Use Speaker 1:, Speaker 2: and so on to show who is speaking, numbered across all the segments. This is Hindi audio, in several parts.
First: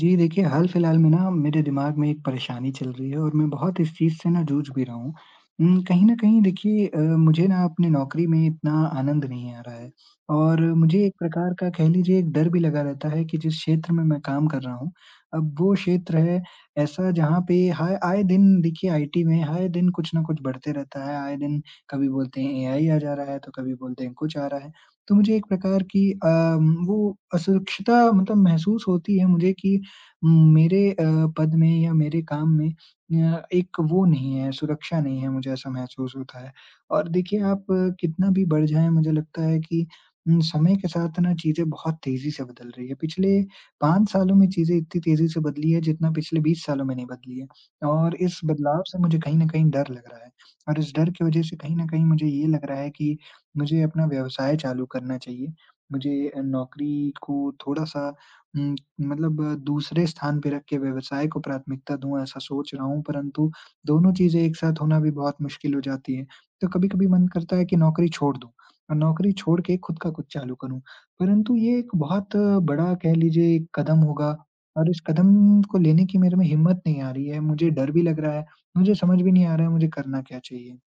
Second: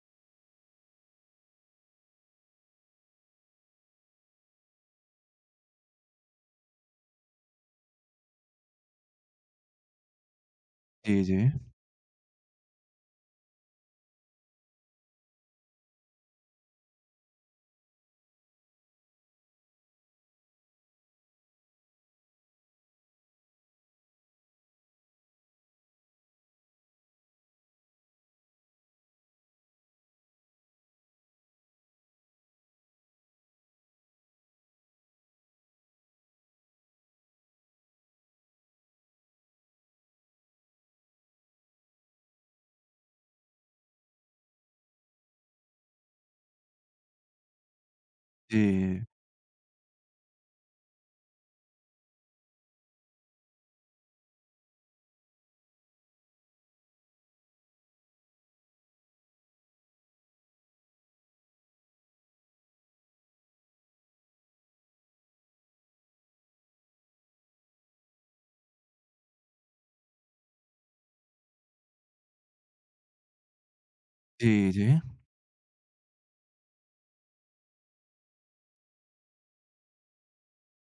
Speaker 1: जी, देखिए हाल-फिलहाल में ना मेरे दिमाग में एक परेशानी चल रही है और मैं बहुत इस चीज़ से ना जूझ भी रहा हूँ। कहीं न कहीं देखिए मुझे ना अपनी नौकरी में इतना आनंद नहीं आ रहा है और मुझे एक
Speaker 2: जी, जी।
Speaker 1: प्रकार का कह लीजिए एक डर भी लगा रहता है कि जिस क्षेत्र में मैं काम कर रहा हूँ, अब वो क्षेत्र है ऐसा जहाँ पे हाय आए दिन देखिए आईटी में आए दिन कुछ न कुछ बढ़ते रहता है, आए दिन कभी बोलते हैं एआई आ जा रहा है, तो कभी बोलते हैं कुछ आ रहा है। तो मुझे एक प्रकार की वो असुरक्षता मतलब महसूस होती है मुझे कि मेरे पद में या मेरे काम में एक वो नहीं है, सुरक्षा नहीं है, मुझे ऐसा महसूस होता है। और देखिए आप कितना भी बढ़ जाएँ मुझे लगता है कि समय के साथ ना चीज़ें बहुत तेज़ी से बदल रही है। पिछले 5 सालों में चीज़ें इतनी तेज़ी से बदली है जितना पिछले 20 सालों में नहीं बदली है। और इस बदलाव से
Speaker 2: जी।
Speaker 1: मुझे कहीं न कहीं डर लग रहा है और इस डर की वज़ह से कहीं न कहीं मुझे ये लग रहा है कि मुझे अपना व्यवसाय चालू करना चाहिए। मुझे नौकरी को थोड़ा-सा उम, मतलब दूसरे स्थान पे रख के व्यवसाय को प्राथमिकता दूँ, ऐसा सोच रहा हूँ, परंतु दोनों चीज़ें एक साथ होना भी बहुत मुश्किल हो जाती है। तो कभी-कभी मन करता है कि नौकरी छोड़ दूँ और नौकरी छोड़ के खुद का कुछ चालू करूँ, परंतु ये एक बहुत बड़ा कह लीजिए एक कदम होगा
Speaker 2: जी, जी।
Speaker 1: और इस कदम को लेने की मेरे में हिम्मत नहीं आ रही है। मुझे डर भी लग रहा है, मुझे समझ भी नहीं आ रहा है मुझे करना क्या चाहिए।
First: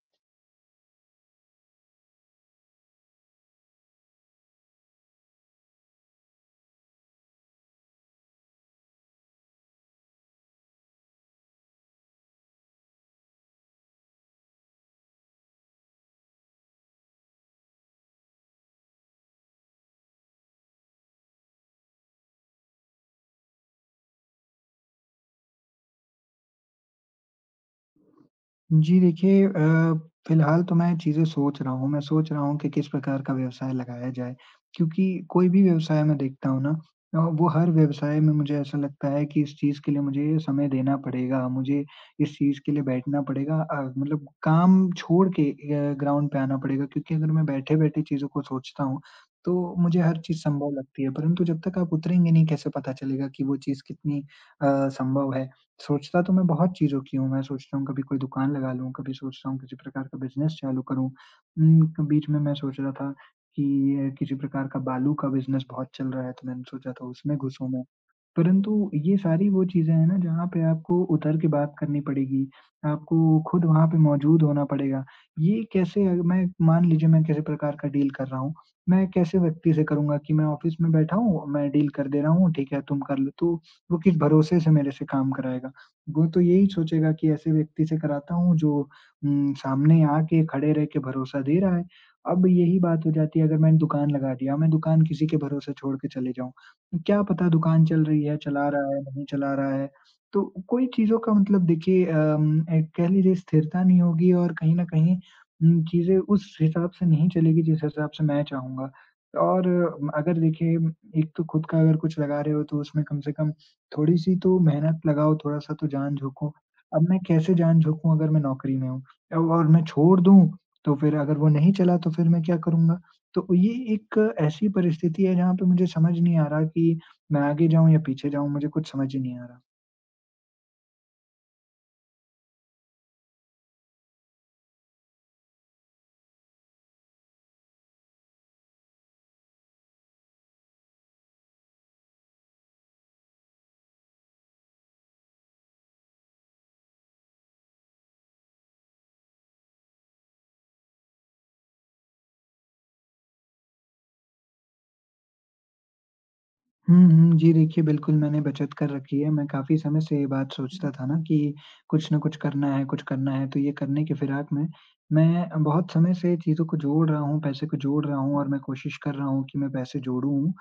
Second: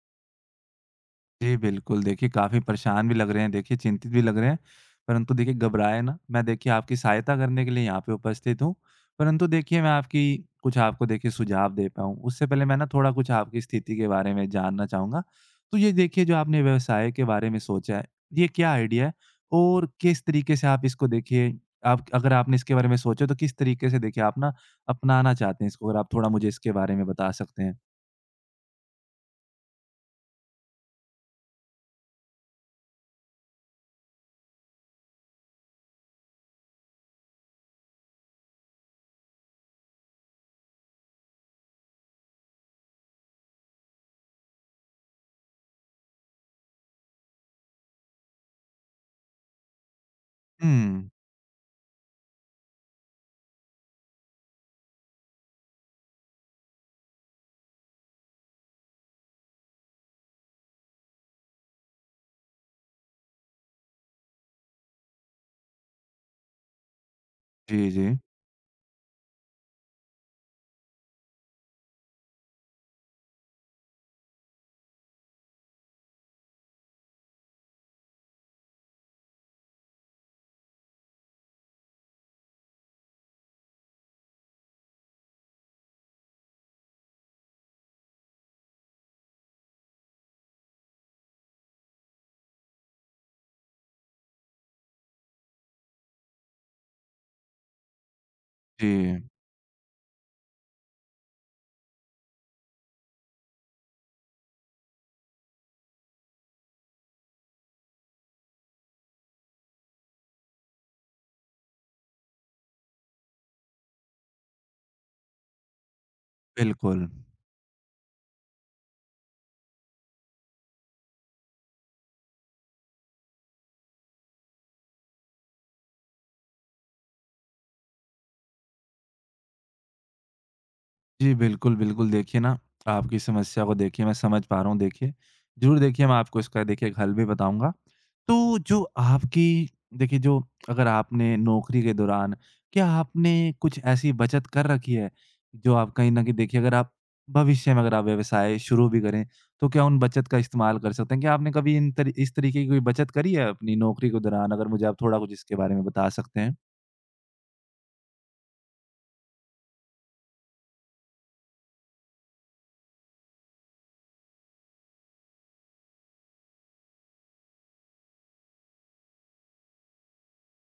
Speaker 2: जी, बिल्कुल देखिए काफ़ी परेशान भी लग रहे हैं, देखिए चिंतित भी लग रहे हैं, परंतु देखिए घबराएँ ना। मैं देखिए आपकी सहायता करने के लिए यहाँ पे उपस्थित हूँ। परंतु देखिए मैं आपकी कुछ आपको देखिए सुझाव दे पाऊँ, उससे पहले मैं ना थोड़ा कुछ आपकी स्थिति के बारे में जानना चाहूँगा। तो ये देखिए जो आपने व्यवसाय के बारे में सोचा है, ये क्या आइडिया है? और किस तरीके से आप इसको देखिए आप अगर आपने इसके बारे में सोचा तो किस तरीके से देखिए आप ना अपनाना चाहते हैं इसको? अगर आप थोड़ा मुझे इसके बारे में बता सकते हैं?
Speaker 1: जी देखिए फिलहाल तो मैं चीज़ें सोच रहा हूँ। मैं सोच रहा हूँ कि किस प्रकार का व्यवसाय लगाया जाए, क्योंकि कोई भी व्यवसाय मैं देखता हूँ ना वो हर व्यवसाय में मुझे ऐसा लगता है कि इस चीज़ के लिए मुझे समय देना पड़ेगा, मुझे इस चीज़ के लिए बैठना पड़ेगा मतलब काम छोड़ के ग्राउंड पे आना पड़ेगा क्योंकि अगर मैं बैठे-बैठे चीज़ों को सोचता हूँ, तो मुझे हर चीज़ संभव लगती
Speaker 2: हुँ।
Speaker 1: है, परंतु जब तक आप उतरेंगे नहीं कैसे पता चलेगा कि वो चीज़ कितनी अ, संभव है। सोचता तो मैं बहुत चीज़ों की हूँ, मैं सोचता हूँ कभी कोई दुकान लगा लूँ, कभी सोचता हूँ किसी प्रकार का बिज़नेस चालू करूँ। उम, क बीच में मैं सोच रहा था कि किसी प्रकार का बालू का बिज़नेस बहुत चल रहा है, तो मैंने सोचा था उसमें घुसूँ मैं।
Speaker 2: जी, जी।
Speaker 1: परंतु ये सारी वो चीज़ें हैं ना जहाँ पे आपको उतर के बात करनी पड़ेगी, आपको खुद वहाँ पे मौजूद होना पड़ेगा। ये कैसे अग मैं मान लीजिए मैं किसी प्रकार का डील कर रहा हूँ, मैं कैसे व्यक्ति से करूँगा कि मैं ऑफ़िस में बैठा हूँ, मैं डील कर दे रहा हूँ, ठीक है तुम कर लो, तो वो किस भरोसे से मेरे से काम कराएगा। वो तो यही सोचेगा कि ऐसे व्यक्ति से कराता हूँ जो सामने आके खड़े रह के भरोसा दे रहा है। अब यही बात हो जाती है अगर मैंने दुकान लगा दिया, मैं दुकान किसी के भरोसे छोड़ के चले जाऊँ। क्या पता दुकान चल रही है, चला रहा है,
Speaker 2: जी,
Speaker 1: नहीं चला रहा है। तो कोई चीज़ों का मतलब देखिए एक कह लीजिए स्थिरता नहीं होगी और कहीं न कहीं चीज़ें उस हिसाब से नहीं चलेगी जिस हिसाब से मैं चाहूँगा। और अगर देखिए एक तो खुद का अगर कुछ लगा रहे हो तो उसमें कम से कम थोड़ी-सी तो मेहनत लगाओ, थोड़ा-सा तो जान झोंको।
Speaker 2: बिल्कुल।
Speaker 1: अब मैं कैसे जान झोंकूँ अगर मैं नौकरी में हूँ? औ और मैं छोड़ दूँ, तो फिर अगर वो नहीं चला तो फिर मैं क्या करूँगा? तो ये एक ऐसी परिस्थिति है जहाँ पे मुझे समझ नहीं आ रहा कि मैं आगे जाऊँ या पीछे जाऊँ, मुझे कुछ समझ ही नहीं आ रहा।
Speaker 2: जी, बिल्कुल, बिल्कुल। देखिए ना, आपकी समस्या को देखिए मैं समझ पा रहा हूँ देखिए। ज़रूर देखिए मैं आपको इसका देखिए एक हल भी बताऊँगा। तो जो आपकी देखिए जो अगर आपने नौकरी के दौरान क्या आपने कुछ ऐसी बचत कर रखी है, जो आप कहीं न कहीं देखिए अगर आप भविष्य में अगर आप व्यवसाय शुरू भी करें, तो क्या उन बचत का इस्तेमाल कर सकते हैं? क्या आपने कभी इन तरी इस तरीके की कोई बचत करी है अपनी नौकरी के दौरान? अगर मुझे आप थोड़ा कुछ इसके बारे में बता सकते हैं?
Speaker 1: हुँ, हुँ। जी, देखिए बिल्कुल मैंने बचत कर रखी है। मैं काफ़ी समय से ये बात सोचता था ना कि कुछ न कुछ करना है, कुछ करना है, तो ये करने की फिराक में मैं बहुत समय से चीज़ों को जोड़ रहा हूँ, पैसे को जोड़ रहा हूँ और मैं कोशिश कर रहा हूँ कि मैं पैसे जोड़ूँ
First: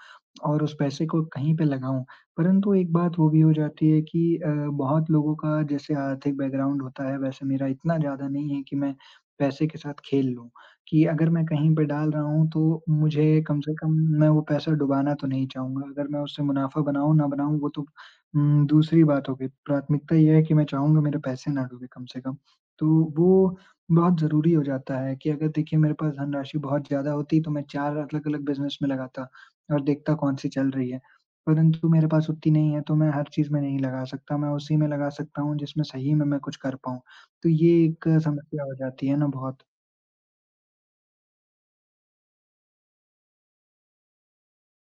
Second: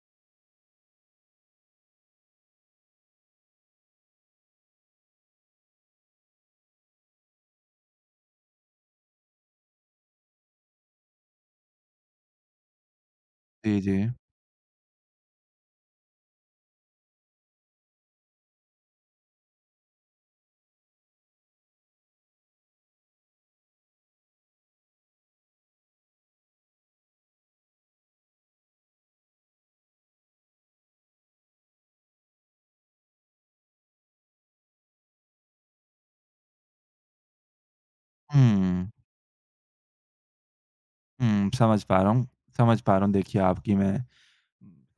Speaker 1: और उस पैसे को कहीं पे लगाऊँ। परंतु एक बात वो भी हो जाती है कि बहुत लोगों का जैसे आर्थिक बैकग्राउंड होता है, वैसे मेरा इतना ज़्यादा नहीं है कि मैं पैसे के साथ खेल लूँ। कि अगर मैं कहीं पे डाल रहा हूँ तो मुझे कम से
Speaker 2: जी,
Speaker 1: कम
Speaker 2: जी।
Speaker 1: मैं वो पैसा डुबाना तो नहीं चाहूँगा। अगर मैं उससे मुनाफ़ा बनाऊँ ना बनाऊँ वो तो दूसरी बात हो गई। प्राथमिकता ये है कि मैं चाहूँगा मेरे पैसे ना डूबे कम से कम। तो वो बहुत ज़रूरी हो जाता है कि अगर देखिए मेरे पास धनराशि बहुत ज़्यादा होती तो मैं 4 अलग-अलग बिज़नेस में लगाता और देखता कौन सी चल रही है। परंतु मेरे पास उतनी नहीं है तो मैं हर चीज़ में नहीं लगा सकता। मैं उसी में लगा सकता हूँ जिसमें सही में मैं कुछ कर पाऊँ। तो ये एक समस्या हो
Speaker 2: हुँ।
Speaker 1: जाती है ना बहुत।
Speaker 2: हुँ, समझ पा रहा हूँ देखिए आपकी मैं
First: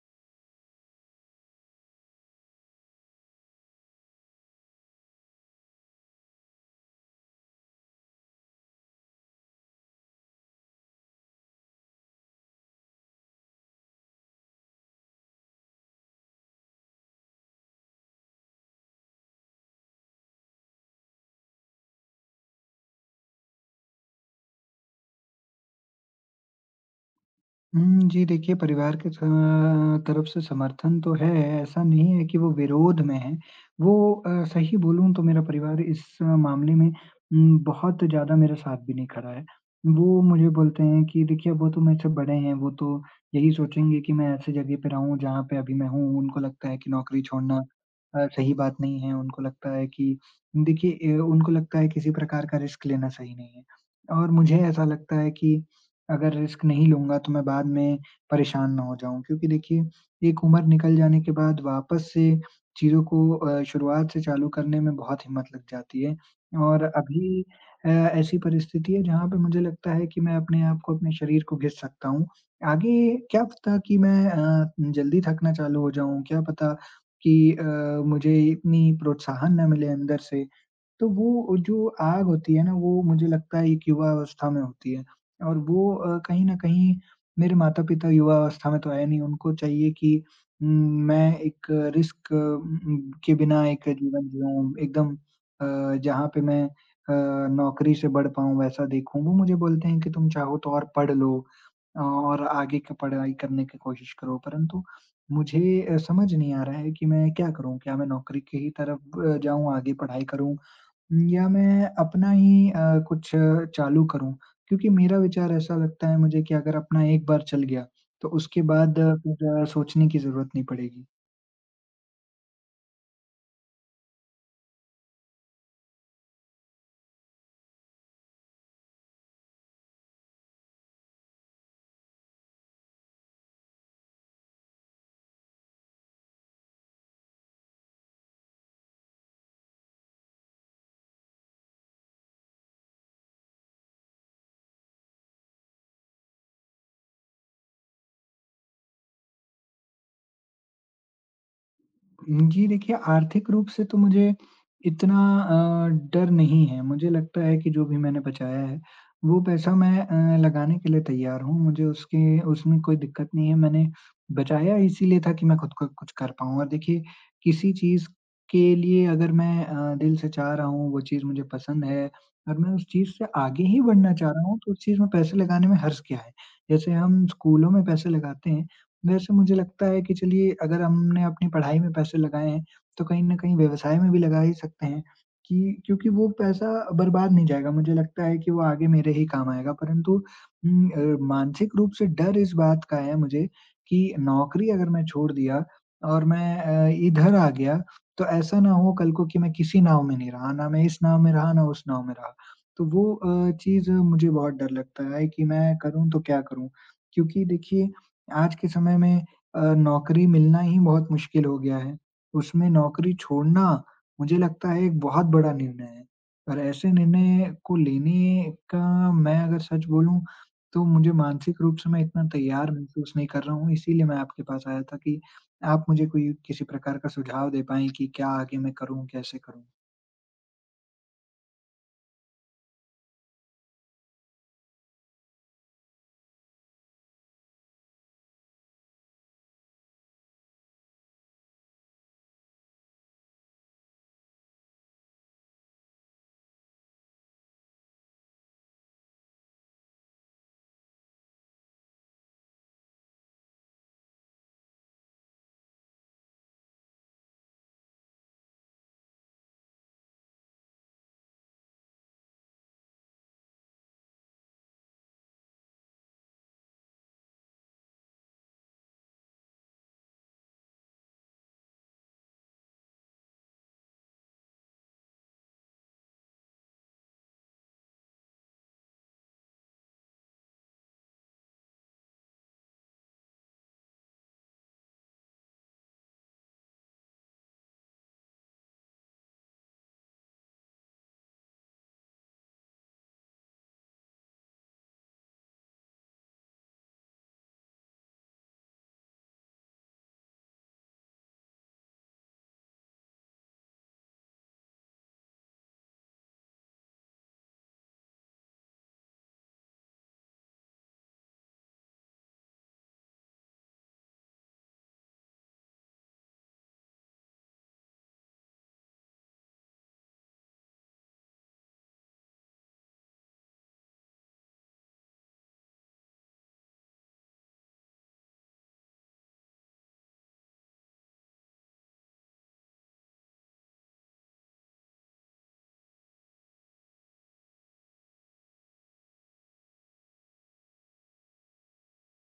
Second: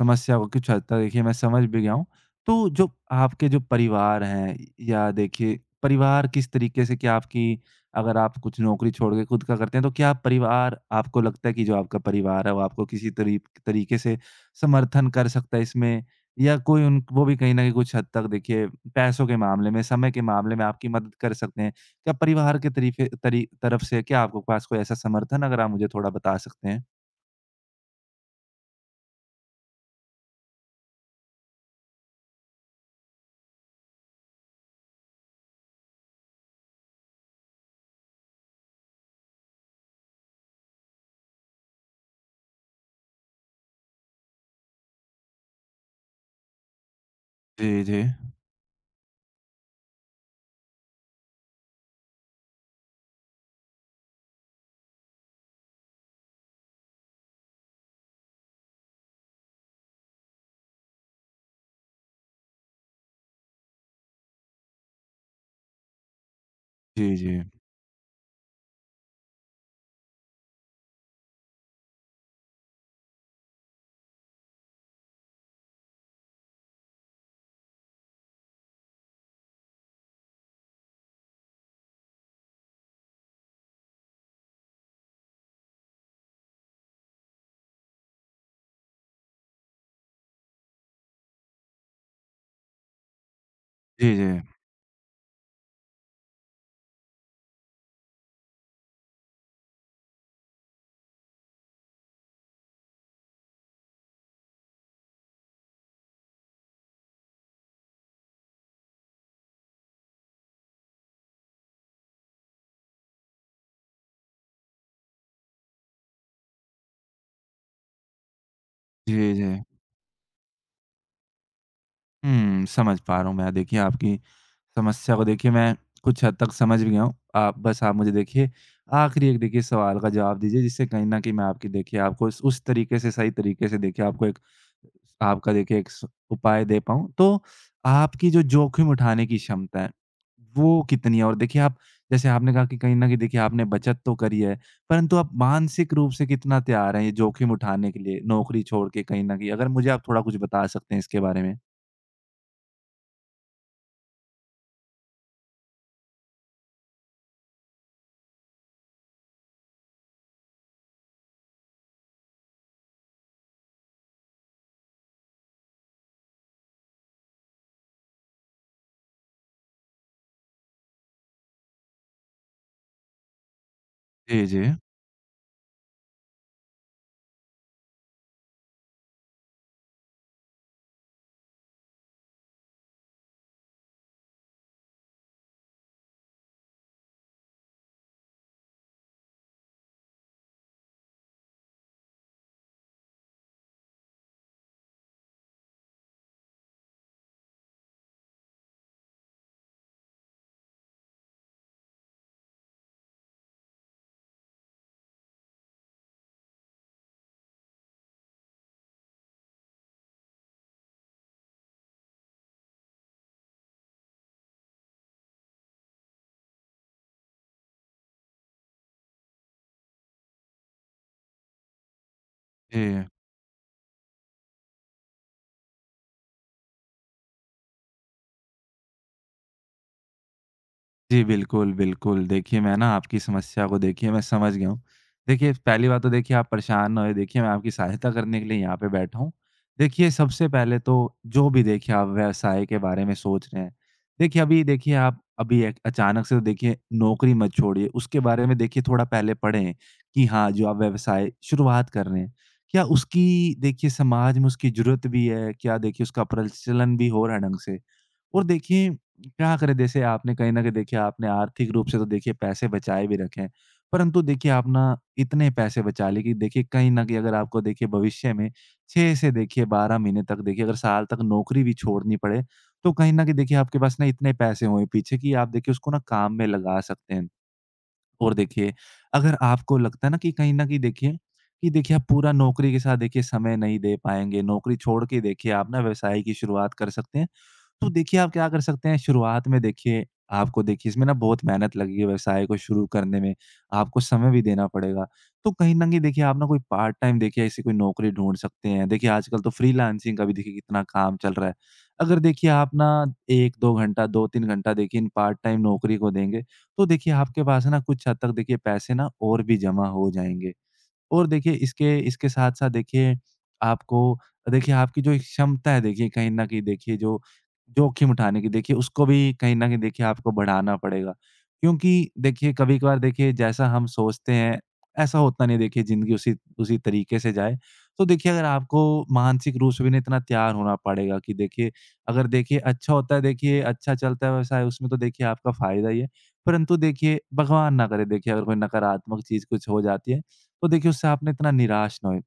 Speaker 2: समस्या को कुछ हद तक देखिए मैं समझ भी गया हूँ। तो जो आपके जो परिवार हैं या देखिए परिवार किस तरीके से क्या आपकी अगर आप कुछ नौकरी छोड़ के खुद का करते हैं, तो क्या परिवार आपको लगता है कि जो आपका परिवार है, वो आपको किसी तरीके से समर्थन कर सकता है इसमें? या कोई उन वो भी कहीं न कहीं कुछ हद तक देखिए पैसों के मामले में, समय के मामले में आपकी मदद कर सकते हैं? क्या परिवार के तरीके तरी तरफ से क्या आपके पास कोई ऐसा समर्थन अगर आप मुझे थोड़ा बता सकते हैं?
Speaker 1: हुँ, जी देखिए परिवार के स तरफ से समर्थन तो है, ऐसा नहीं है कि वो विरोध में है। वो सही बोलूँ तो मेरा परिवार इस मामले में बहुत ज़्यादा मेरा साथ भी नहीं खड़ा है। वो मुझे बोलते हैं कि देखिए वो तो मेरे से बड़े हैं, वो तो यही सोचेंगे कि मैं ऐसी जगह पे रहूँ जहाँ पे अभी मैं हूँ। उनको लगता है कि नौकरी छोड़ना
Speaker 2: जी, जी।
Speaker 1: सही बात नहीं है, उनको लगता है कि देखिए उनको लगता है किसी प्रकार का रिस्क लेना सही नहीं है। और मुझे ऐसा लगता है कि अगर रिस्क नहीं लूँगा तो मैं बाद में परेशान ना हो जाऊँ। क्योंकि देखिए, एक उम्र निकल जाने के बाद वापस से चीज़ों को शुरुआत से चालू करने में बहुत हिम्मत लग जाती है और
Speaker 2: जी, जी।
Speaker 1: अभी ऐसी परिस्थिति है जहाँ पे मुझे लगता है कि मैं अपने आप को, अपने शरीर को घिस सकता हूँ। आगे क्या पता कि मैं जल्दी थकना चालू हो जाऊँ, क्या पता कि मुझे इतनी प्रोत्साहन ना मिले अंदर से। तो वो जो आग होती है ना, वो मुझे लगता है एक युवा अवस्था में होती है और वो कहीं न कहीं मेरे माता-पिता युवा अवस्था में तो आए नहीं, उनको चाहिए कि उम, मैं एक रिस्क के बिना एक
Speaker 2: जी,
Speaker 1: जीवन
Speaker 2: जी।
Speaker 1: जिऊँ, एकदम जहाँ पे मैं नौकरी से बढ़ पाऊँ वैसा देखूँ। वो मुझे बोलते हैं कि तुम चाहो तो और पढ़ लो और आगे की पढ़ाई करने की कोशिश करो, परंतु मुझे समझ नहीं आ रहा है कि मैं क्या करूँ? क्या मैं नौकरी की ही तरफ जाऊँ, आगे पढ़ाई करूँ या मैं अपना ही कुछ चालू करूँ? क्योंकि मेरा विचार ऐसा लगता है मुझे कि अगर अपना एक बार चल गया, तो उसके बाद
Speaker 2: जी, जी।
Speaker 1: फिर सोचने की ज़रूरत नहीं पड़ेगी।
Speaker 2: हुँ, समझ पा रहा हूँ मैं देखिए आपकी समस्या को देखिए मैं कुछ हद तक समझ भी गया हूँ। आप बस आप मुझे देखिए आखिरी एक देखिए सवाल का जवाब दीजिए, जिससे कहीं न कहीं मैं आपकी देखिए आपको इस उस तरीके से सही तरीके से देखिए आपको एक आपका देखिए एक स उपाय दे पाऊँ। तो आपकी जो जोखिम उठाने की क्षमता है, वो कितनी है? और देखिए आप, जैसे आपने कहा कि कहीं न कहीं देखिए आपने बचत तो करी है, परंतु आप मानसिक रूप से कितना तैयार हैं ये जोखिम उठाने के लिए नौकरी छोड़ के कहीं न कहीं? अगर मुझे आप थोड़ा कुछ बता सकते हैं इसके बारे में।
Speaker 1: जी देखिए, आर्थिक रूप से तो मुझे इतना अ, डर नहीं है। मुझे लगता है कि जो भी मैंने बचाया है, वो पैसा मैं लगाने के लिए तैयार हूँ। मुझे उसके उसमें कोई दिक्कत नहीं है। मैंने बचाया इसीलिए था कि मैं खुद को कुछ कर पाऊँ और देखिए किसी चीज़ के लिए अगर मैं दिल से चाह रहा हूँ, वो चीज़ मुझे पसंद है और मैं उस चीज़ से आगे ही बढ़ना चाह रहा
Speaker 2: जी,
Speaker 1: हूँ,
Speaker 2: जी।
Speaker 1: तो उस चीज़ में पैसे लगाने में हर्ज क्या है? जैसे हम स्कूलों में पैसे लगाते हैं, वैसे मुझे लगता है कि चलिए अगर हमने अपनी पढ़ाई में पैसे लगाए हैं, तो कहीं न कहीं व्यवसाय में भी लगा ही सकते हैं कि क्योंकि वो पैसा बर्बाद नहीं जाएगा। मुझे लगता है कि वो आगे मेरे ही काम आएगा परंतु मानसिक रूप से डर इस बात का है मुझे कि नौकरी अगर मैं छोड़ दिया और मैं इधर आ गया, तो ऐसा ना हो कल को कि मैं किसी नाव में नहीं रहा, ना मैं इस नाव में रहा, ना उस नाव में रहा। तो वो चीज़ मुझे बहुत डर लगता है कि मैं करूँ तो क्या करूँ? क्योंकि देखिए आज के समय में नौकरी मिलना ही बहुत मुश्किल हो गया है। उसमें नौकरी छोड़ना मुझे लगता है एक बहुत बड़ा निर्णय है और ऐसे निर्णय को लेने का मैं अगर सच बोलूँ तो मुझे मानसिक रूप से मैं इतना तैयार
Speaker 2: जी।
Speaker 1: महसूस नहीं कर रहा हूँ, इसीलिए मैं आपके पास आया था कि आप मुझे कोई किसी प्रकार का सुझाव दे पाएँ कि क्या आगे मैं करूँ, कैसे करूँ?
Speaker 2: जी, बिल्कुल, बिल्कुल। देखिए, मैं ना आपकी समस्या को देखिए मैं समझ गया हूँ। देखिए, पहली बात तो देखिए आप परेशान ना होइए, देखिए मैं आपकी सहायता करने के लिए यहाँ पे बैठा हूँ। देखिए, सबसे पहले तो जो भी देखिए आप व्यवसाय के बारे में सोच रहे हैं, देखिए अभी देखिए आप अभी एक अचानक से तो देखिए नौकरी मत छोड़िए, उसके बारे में देखिए थोड़ा पहले पढ़ें कि हाँ, जो आप व्यवसाय शुरुआत कर रहे हैं, क्या उसकी देखिए समाज में उसकी ज़रूरत भी है? क्या देखिए उसका प्रचलन भी हो रहा है ढंग से? और देखिए क्या करें, जैसे आपने कहीं न कहीं देखिए आपने आर्थिक रूप से तो देखिए पैसे बचाए भी रखे हैं। परंतु देखिए आप ना इतने पैसे बचा लिए कि देखिए कहीं न कहीं अगर आपको देखिए भविष्य में 6 से देखिए 12 महीने तक देखिए अगर साल तक नौकरी भी छोड़नी पड़े, तो कहीं न कहीं देखिए आपके पास ना इतने पैसे हों पीछे कि आप देखिए उसको ना काम में लगा सकते हैं। और देखिए, अगर आपको लगता है ना कि कहीं न कहीं देखिए, कि देखिए आप पूरा नौकरी के साथ देखिए समय नहीं दे पाएँगे, नौकरी छोड़ के देखिए आप ना व्यवसाय की शुरुआत कर सकते हैं। तो देखिए आप क्या कर सकते हैं शुरुआत में, देखिए आपको देखिए इसमें ना बहुत मेहनत लगेगी व्यवसाय को शुरू करने में, आपको समय भी देना पड़ेगा। तो कहीं न कहीं देखिए आप ना कोई पार्ट टाइम देखिए ऐसी कोई नौकरी ढूँढ सकते हैं। देखिए आजकल तो फ्रीलांसिंग का भी देखिए कितना काम चल रहा है। अगर देखिए आप ना 1-2 घंटा, 2-3 घंटा देखिए इन पार्ट टाइम नौकरी को देंगे, तो देखिए आपके पास ना कुछ हद तक देखिए पैसे ना और भी जमा हो जाएँगे। और देखिए इसके इसके साथ-साथ देखिए आपको देखिए आपकी जो एक क्षमता है देखिए कहीं न कहीं देखिए जो जोखिम उठाने की देखिए उसको भी कहीं न कहीं देखिए आपको बढ़ाना पड़ेगा। क्योंकि देखिए कभी-कभार देखिए जैसा हम सोचते हैं, ऐसा होता नहीं है देखिए ज़िंदगी उसी उसी तरीके से जाए। तो देखिए अगर आपको मानसिक रूप से भी ना इतना तैयार होना पड़ेगा कि देखिए अगर देखिए अच्छा होता है देखिए अच्छा चलता है व्यवसाय उसमें तो देखिए आपका फ़ायदा ही है। परंतु देखिए भगवान ना करे, देखिए अगर कोई नकारात्मक चीज़ कुछ हो जाती है, तो देखिए उससे आप ना इतना निराश ना हो।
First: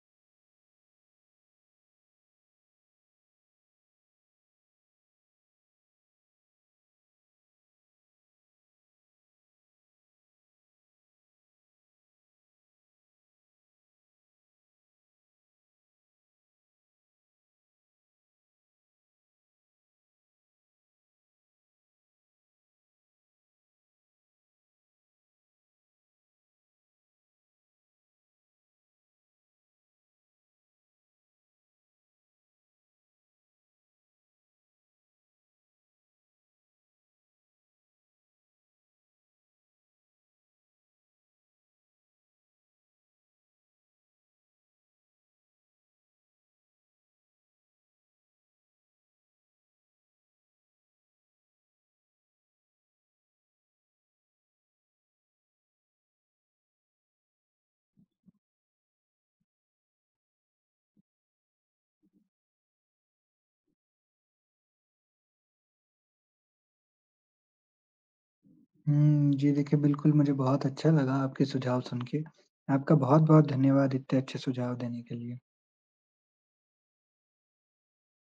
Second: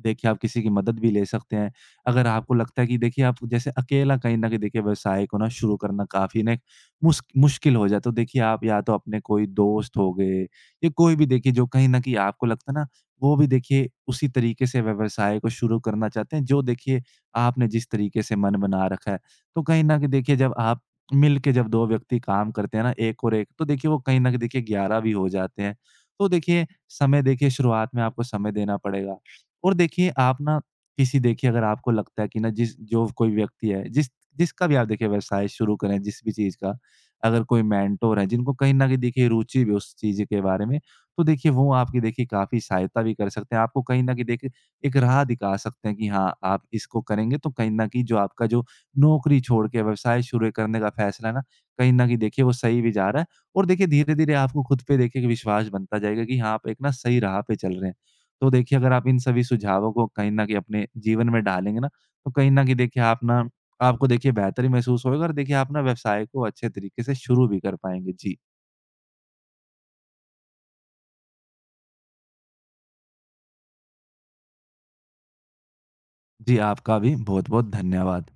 Speaker 2: देखिए, आप किसी की मदद भी ले सकते हैं। अगर आपको लगता है कि देखिए, आप जैसे अकेला कहीं न कहीं देखिए व्यवसाय को ना शुरू करना काफ़ी ना एक मुश्किल हो जाए, तो देखिए आप या तो अपने कोई दोस्त हो गए या कोई भी देखिए जो कहीं न कहीं आपको लगता है ना, वो भी देखिए उसी तरीके से व्यवसाय को शुरू करना चाहते हैं, जो देखिए आपने जिस तरीके से मन बना रखा है। तो कहीं न कहीं देखिए जब आप मिल के जब 2 व्यक्ति काम करते हैं ना, एक और एक, तो देखिए वो कहीं न कहीं देखिए 11 भी हो जाते हैं। तो देखिए समय देखिए शुरुआत में आपको समय देना पड़ेगा। और देखिए आप ना किसी देखिए अगर आपको लगता है कि ना जिस जो कोई व्यक्ति है, जिसका भी आप देखिए व्यवसाय शुरू करें, जिस भी चीज का अगर कोई मेंटोर है, जिनको कहीं ना कहीं देखिए रुचि भी उस चीज के बारे में, तो देखिए वो आपकी देखिए काफी सहायता भी कर सकते हैं, आपको कहीं ना कहीं देखिए एक राह दिखा सकते हैं कि हाँ आप इसको करेंगे तो कहीं ना कहीं जो नौकरी छोड़ के व्यवसाय शुरू करने का फैसला है ना, कहीं ना कहीं देखिए वो सही भी जा रहा है। और देखिए धीरे धीरे आपको खुद पे देखिए कि विश्वास बनता जाएगा कि हाँ आप एक ना सही राह पे चल रहे हैं। तो देखिए अगर आप इन सभी सुझावों को कहीं न कहीं अपने जीवन में डालेंगे ना, तो कहीं न कहीं देखिए आप ना आपको देखिए बेहतर ही महसूस होएगा और देखिए आप ना व्यवसाय को अच्छे तरीके से शुरू भी कर पाएँगे। जी।
Speaker 1: हुँ, जी देखिए, बिल्कुल मुझे बहुत अच्छा लगा आपके सुझाव सुन के। आपका बहुत-बहुत धन्यवाद इतने अच्छे सुझाव देने के लिए।
Speaker 2: जी, आपका भी बहुत-बहुत धन्यवाद।